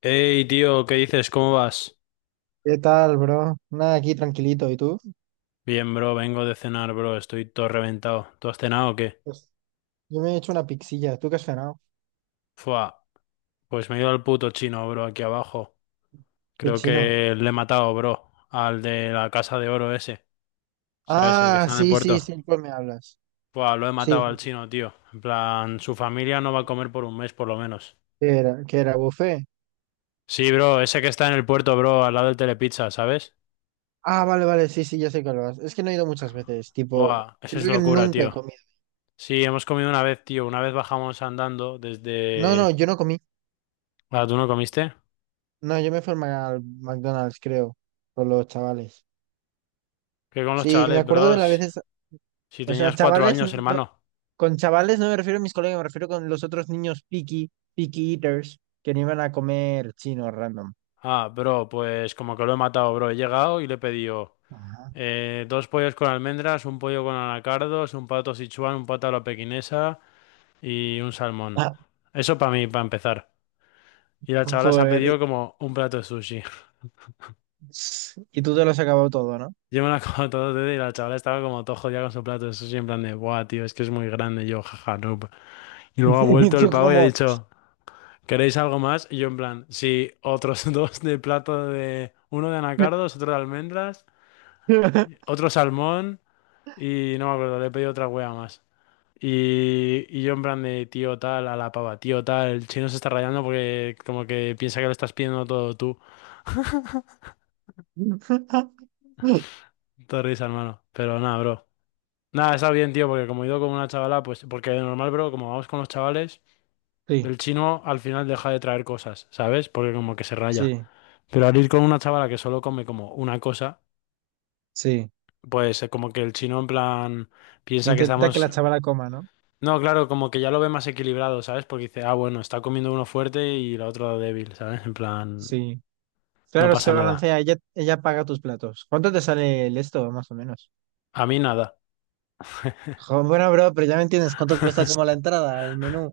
Hey, tío, ¿qué dices? ¿Cómo vas? ¿Qué tal, bro? Nada, aquí tranquilito. ¿Y tú? Bien, bro, vengo de cenar, bro, estoy todo reventado. ¿Tú has cenado o qué? Pues, Yo me he hecho una pixilla. ¿Tú qué has cenado? Fua, pues me he ido al puto chino, bro, aquí abajo. ¿Qué Creo chino? que le he matado, bro, al de la casa de oro ese, ¿sabes? El que Ah, está en el sí, sí, puerto. sí, ¿cuál me hablas? Fua, lo he Sí, matado al sí, sí. chino, tío. En plan, su familia no va a comer por un mes, por lo menos. ¿Qué era? ¿Qué era? ¿Buffet? Sí, bro, ese que está en el puerto, bro, al lado del Telepizza, ¿sabes? Ah, vale, vale, sí, sí, ya sé cuál vas. Es que no he ido muchas veces, tipo, Buah, esa es creo que locura, nunca he tío. comido. Sí, hemos comido una vez, tío. Una vez bajamos andando No, no, desde... yo no comí. Ah, ¿tú no comiste? No, yo me fui al al McDonald's, creo, con los chavales. Que con los Sí, me chavales, acuerdo de las bros. veces, Si o sea, tenías cuatro chavales, años, no, hermano. con chavales no me refiero a mis colegas, me refiero con los otros niños picky, picky eaters, que no iban a comer chino random. Ah, bro, pues como que lo he matado, bro. He llegado y le he pedido Ajá. Dos pollos con almendras, un pollo con anacardos, un pato sichuan, un pato a la pequinesa y un salmón. Ah, Eso para mí, para empezar. Y la chavala se ha joder, pedido como un plato de sushi. y tú te lo has acabado todo, ¿no? Yo me la como todo desde y la chavala estaba como todo jodida con su plato de sushi en plan de, buah, tío, es que es muy grande. Y yo, jaja, no. Y luego ha Y vuelto el tú pavo y ha como... dicho. ¿Queréis algo más? Y yo en plan, sí, otros dos de plato de... Uno de anacardos, otro de almendras, otro salmón y no me acuerdo, le he pedido otra wea más. Y yo en plan de tío tal a la pava, tío tal, el chino se está rayando porque como que piensa que lo estás pidiendo todo tú. Te risa, hermano. Pero nada, bro. Nada, está bien, tío, porque como he ido con una chavala, pues porque de normal, bro, como vamos con los chavales, Sí, el chino al final deja de traer cosas, ¿sabes? Porque como que se raya. sí, Pero al ir con una chavala que solo come como una cosa. sí. Pues como que el chino en plan piensa que Intenta que estamos... la chavala coma, ¿no? No, claro, como que ya lo ve más equilibrado, ¿sabes? Porque dice, ah, bueno, está comiendo uno fuerte y la otra débil, ¿sabes? En plan, Sí. no Claro, se pasa nada. balancea, ella paga tus platos. ¿Cuánto te sale el esto, más o menos? A mí nada. Jo, bueno, bro, pero ya me entiendes, ¿cuánto cuesta como la entrada, el menú?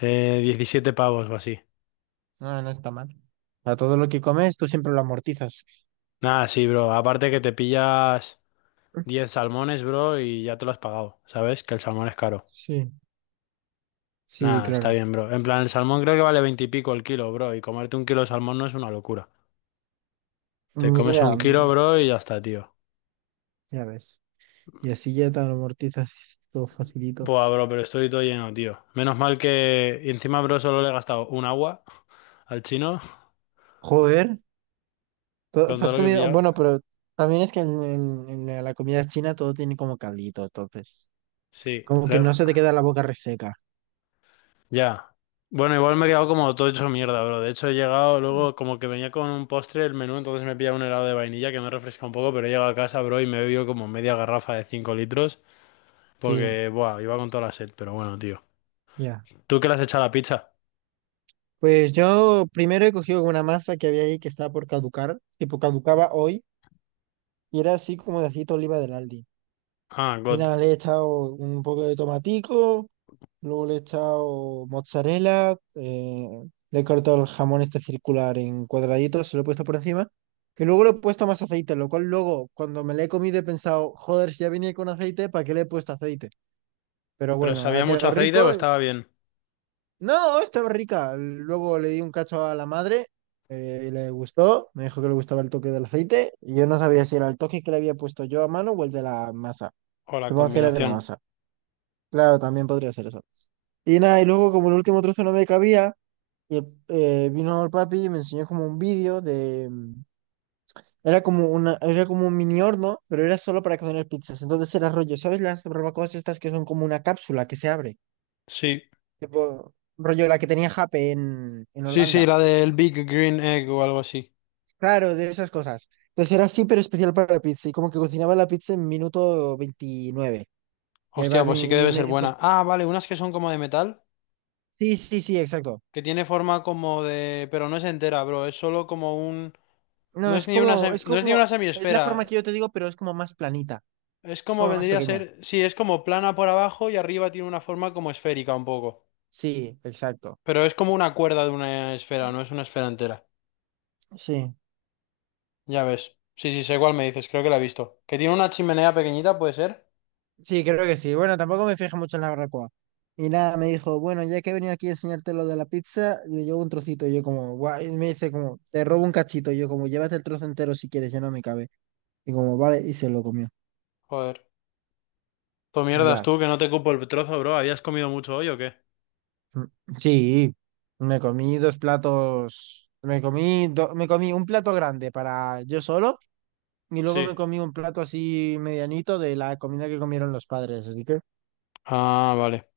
17 pavos o así. No, no está mal. A todo lo que comes, tú siempre lo amortizas. Nada, sí, bro. Aparte que te pillas 10 salmones, bro, y ya te lo has pagado, ¿sabes? Que el salmón es caro. Sí, sí, Nada, está claro. bien, bro. En plan, el salmón creo que vale 20 y pico el kilo, bro. Y comerte un kilo de salmón no es una locura. Te comes Ya, un kilo, mm, bro, y ya está, tío. ya ves. Y así ya te amortizas todo facilito. Buah, bro, pero estoy todo lleno, tío. Menos mal que y encima, bro, solo le he gastado un agua al chino Joder, con te todo has lo que he comido, pillado. bueno, pero también es que en la comida china todo tiene como caldito, entonces, Sí, como que le- no se te queda la boca reseca. ya. Bueno, igual me he quedado como todo hecho mierda, bro. De hecho, he llegado Mm. luego como que venía con un postre el menú, entonces me he pillado un helado de vainilla que me refresca un poco, pero he llegado a casa, bro, y me he bebido como media garrafa de 5 litros Sí, porque, buah, iba con toda la sed, pero bueno, tío. ya. ¿Tú qué le has echado a la pizza? Pues yo primero he cogido una masa que había ahí que estaba por caducar, tipo caducaba hoy, y era así como de aceite de oliva del Aldi. Ah, Y God. nada, le he echado un poco de tomatico, luego le he echado mozzarella, le he cortado el jamón este circular en cuadraditos, se lo he puesto por encima, y luego le he puesto más aceite, lo cual luego cuando me lo he comido he pensado, joder, si ya venía con aceite, ¿para qué le he puesto aceite? Pero ¿Pero bueno, ha sabía mucho quedado aceite o rico. Estaba bien? No, estaba rica. Luego le di un cacho a la madre, y le gustó, me dijo que le gustaba el toque del aceite, y yo no sabía si era el toque que le había puesto yo a mano o el de la masa. O la Supongo que era de la combinación. masa. Claro, también podría ser eso. Y nada, y luego como el último trozo no me cabía, y vino el papi y me enseñó como un vídeo de... Era como era como un mini horno, pero era solo para cocinar pizzas. Entonces era rollo, ¿sabes las barbacoas estas que son como una cápsula que se abre? Sí. Tipo, rollo la que tenía Jape en Sí, sí, Holanda. la del Big Green Egg o algo así. Claro, de esas cosas. Entonces era así, pero especial para la pizza. Y como que cocinaba la pizza en minuto 29. Y, Hostia, pues sí que y debe me ser dijo, buena. Ah, vale, unas que son como de metal, sí, sí, sí, exacto. que tiene forma como de... Pero no es entera, bro, es solo como un... No No, es ni una sem- es no es ni como, una es la semiesfera. forma que yo te digo, pero es como más planita, Es es como como más vendría a pequeña. ser. Sí, es como plana por abajo y arriba tiene una forma como esférica un poco. Sí, exacto. Pero es como una cuerda de una esfera, no es una esfera entera. Sí, Ya ves. Sí, sí, sé cuál me dices, creo que la he visto. Que tiene una chimenea pequeñita, ¿puede ser? sí, creo que sí. Bueno, tampoco me fijé mucho en la barbacoa. Y nada, me dijo, bueno, ya que he venido aquí a enseñarte lo de la pizza, yo llevo un trocito, y yo como, guay y me dice como, te robo un cachito, y yo como, llévate el trozo entero si quieres, ya no me cabe. Y como, vale, y se lo comió. Joder. Tú mierdas Ya. tú, que no te cupo el trozo, bro. ¿Habías comido mucho hoy o qué? Mm, Sí, me comí dos platos, me comí un plato grande para yo solo. Y luego Sí. me comí un plato así medianito de la comida que comieron los padres, así que... Ah, vale.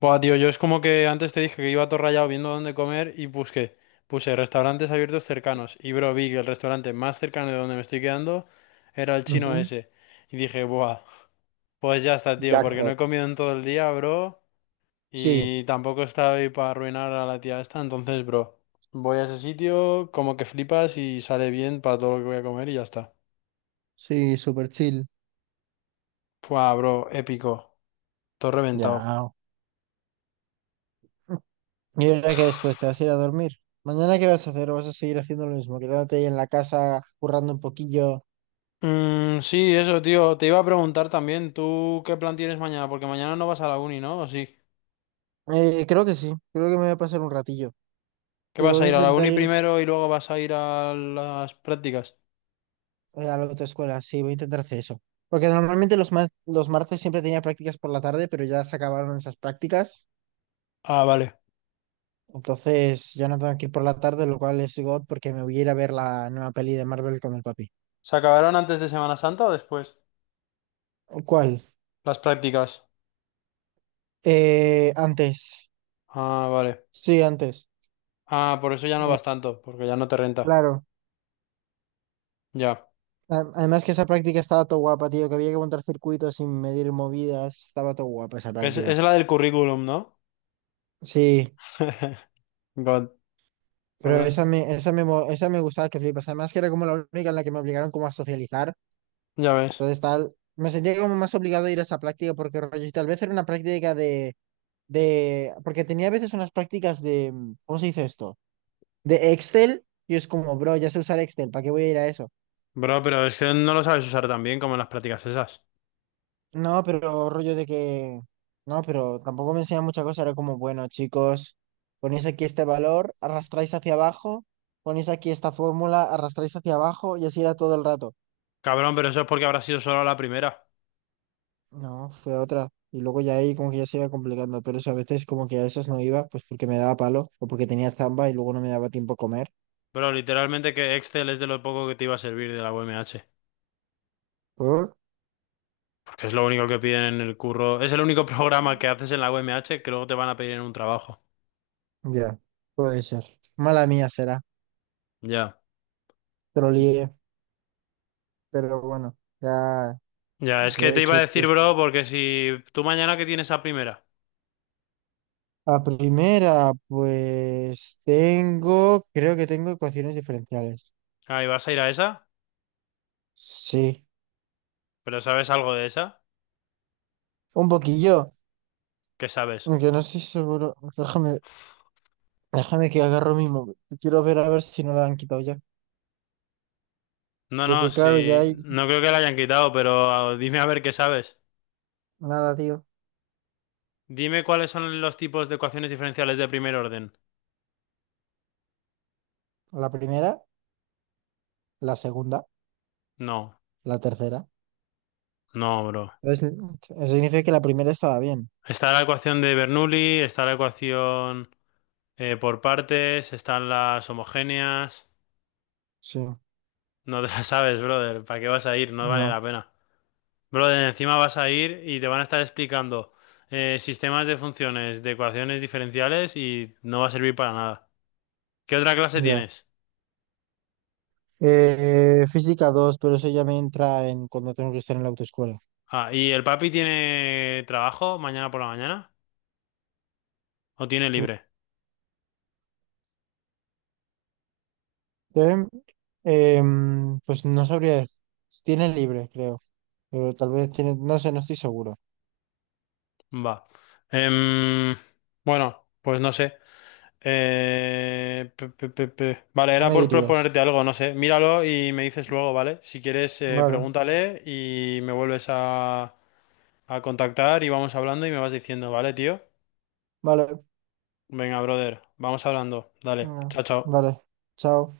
Buah, tío, yo es como que antes te dije que iba todo rayado viendo dónde comer y busqué. Puse restaurantes abiertos cercanos y bro, vi que el restaurante más cercano de donde me estoy quedando era el chino ujú, ese. Y dije, buah, pues ya está, tío, porque no Jackpot. he comido en todo el día, bro, Sí, y tampoco estaba ahí para arruinar a la tía esta, entonces, bro, voy a ese sitio, como que flipas y sale bien para todo lo que voy a comer y ya está. Sí, súper chill. Buah, bro, épico, todo reventado. Ya. Y ahora que después te vas a ir a dormir. ¿Mañana qué vas a hacer? ¿O vas a seguir haciendo lo mismo? Quedándote ahí en la casa, currando un poquillo. Mm, sí, eso, tío. Te iba a preguntar también, ¿tú qué plan tienes mañana? Porque mañana no vas a la uni, ¿no? ¿O sí? Creo que sí. Creo que me voy a pasar un ratillo. ¿Qué Y vas voy a a ir a la intentar uni ir primero y luego vas a ir a las prácticas? A la autoescuela. Sí, voy a intentar hacer eso. Porque normalmente los martes siempre tenía prácticas por la tarde, pero ya se acabaron esas prácticas. Ah, vale. Entonces ya no tengo que ir por la tarde, lo cual es God porque me voy a ir a ver la nueva peli de Marvel con el papi. ¿Se acabaron antes de Semana Santa o después? ¿Cuál? Las prácticas. Antes. Ah, vale. Sí, antes. Ah, por eso ya no Eh, vas tanto, porque ya no te renta. claro. Ya. Además que esa práctica estaba todo guapa, tío, que había que montar circuitos sin medir movidas. Estaba todo guapa esa práctica. Es la del currículum, ¿no? Sí, God. pero Honest. Esa me gustaba que flipas. Además que era como la única en la que me obligaron como a socializar. Ya ves. Entonces tal, me sentía como más obligado a ir a esa práctica porque rollo, y tal vez era una práctica de porque tenía a veces unas prácticas de, ¿cómo se dice esto? De Excel, y es como, bro, ya sé usar Excel, ¿para qué voy a ir a eso? Bro, pero es que no lo sabes usar tan bien como en las prácticas esas. No, pero no, pero tampoco me enseñan mucha cosa, era como, bueno, chicos, ponéis aquí este valor, arrastráis hacia abajo, ponéis aquí esta fórmula, arrastráis hacia abajo, y así era todo el rato. Cabrón, pero eso es porque habrá sido solo la primera. No, fue otra. Y luego ya ahí como que ya se iba complicando, pero eso a veces como que a veces no iba, pues porque me daba palo, o porque tenía zamba y luego no me daba tiempo a comer. Pero literalmente que Excel es de lo poco que te iba a servir de la UMH, ¿Por? porque es lo único que piden en el curro, es el único programa que haces en la UMH que luego te van a pedir en un trabajo. Ya, puede ser. Mala mía será, Ya. te lo lié, pero bueno, Ya, es ya que he te iba hecho a esto. decir, bro, porque si tú mañana que tienes a primera, La primera, pues tengo, creo que tengo ecuaciones diferenciales. ahí vas a ir a esa, Sí, pero ¿sabes algo de esa? un poquillo, ¿Qué sabes? aunque no estoy seguro. Déjame que agarro mi móvil. Quiero ver a ver si no la han quitado ya. No, no, Porque claro, ya si hay no creo que la hayan quitado, pero ah, dime a ver qué sabes. nada, tío. Dime cuáles son los tipos de ecuaciones diferenciales de primer orden. La primera, la segunda, No, la tercera. no, bro. Entonces, eso significa que la primera estaba bien. Está la ecuación de Bernoulli, está la ecuación. Por partes están las homogéneas. Sí, No te las sabes, brother. ¿Para qué vas a ir? No vale no, la pena. Brother, encima vas a ir y te van a estar explicando sistemas de funciones, de ecuaciones diferenciales y no va a servir para nada. ¿Qué otra clase ya. tienes? Física 2, pero eso ya me entra en cuando tengo que estar en la autoescuela. Ah, ¿y el papi tiene trabajo mañana por la mañana? ¿O tiene libre? Eh, pues no sabría, tiene libre, creo, pero tal vez tiene, no sé, no estoy seguro. Va. Em, bueno, pues no sé. Pe- pe- pe- pe. Vale, ¿Qué era me por dirías? proponerte algo, no sé. Míralo y me dices luego, ¿vale? Si quieres, Vale, pregúntale y me vuelves a contactar y vamos hablando y me vas diciendo, ¿vale, tío? vale, Venga, brother, vamos hablando. Dale, venga, chao, chao. vale, chao.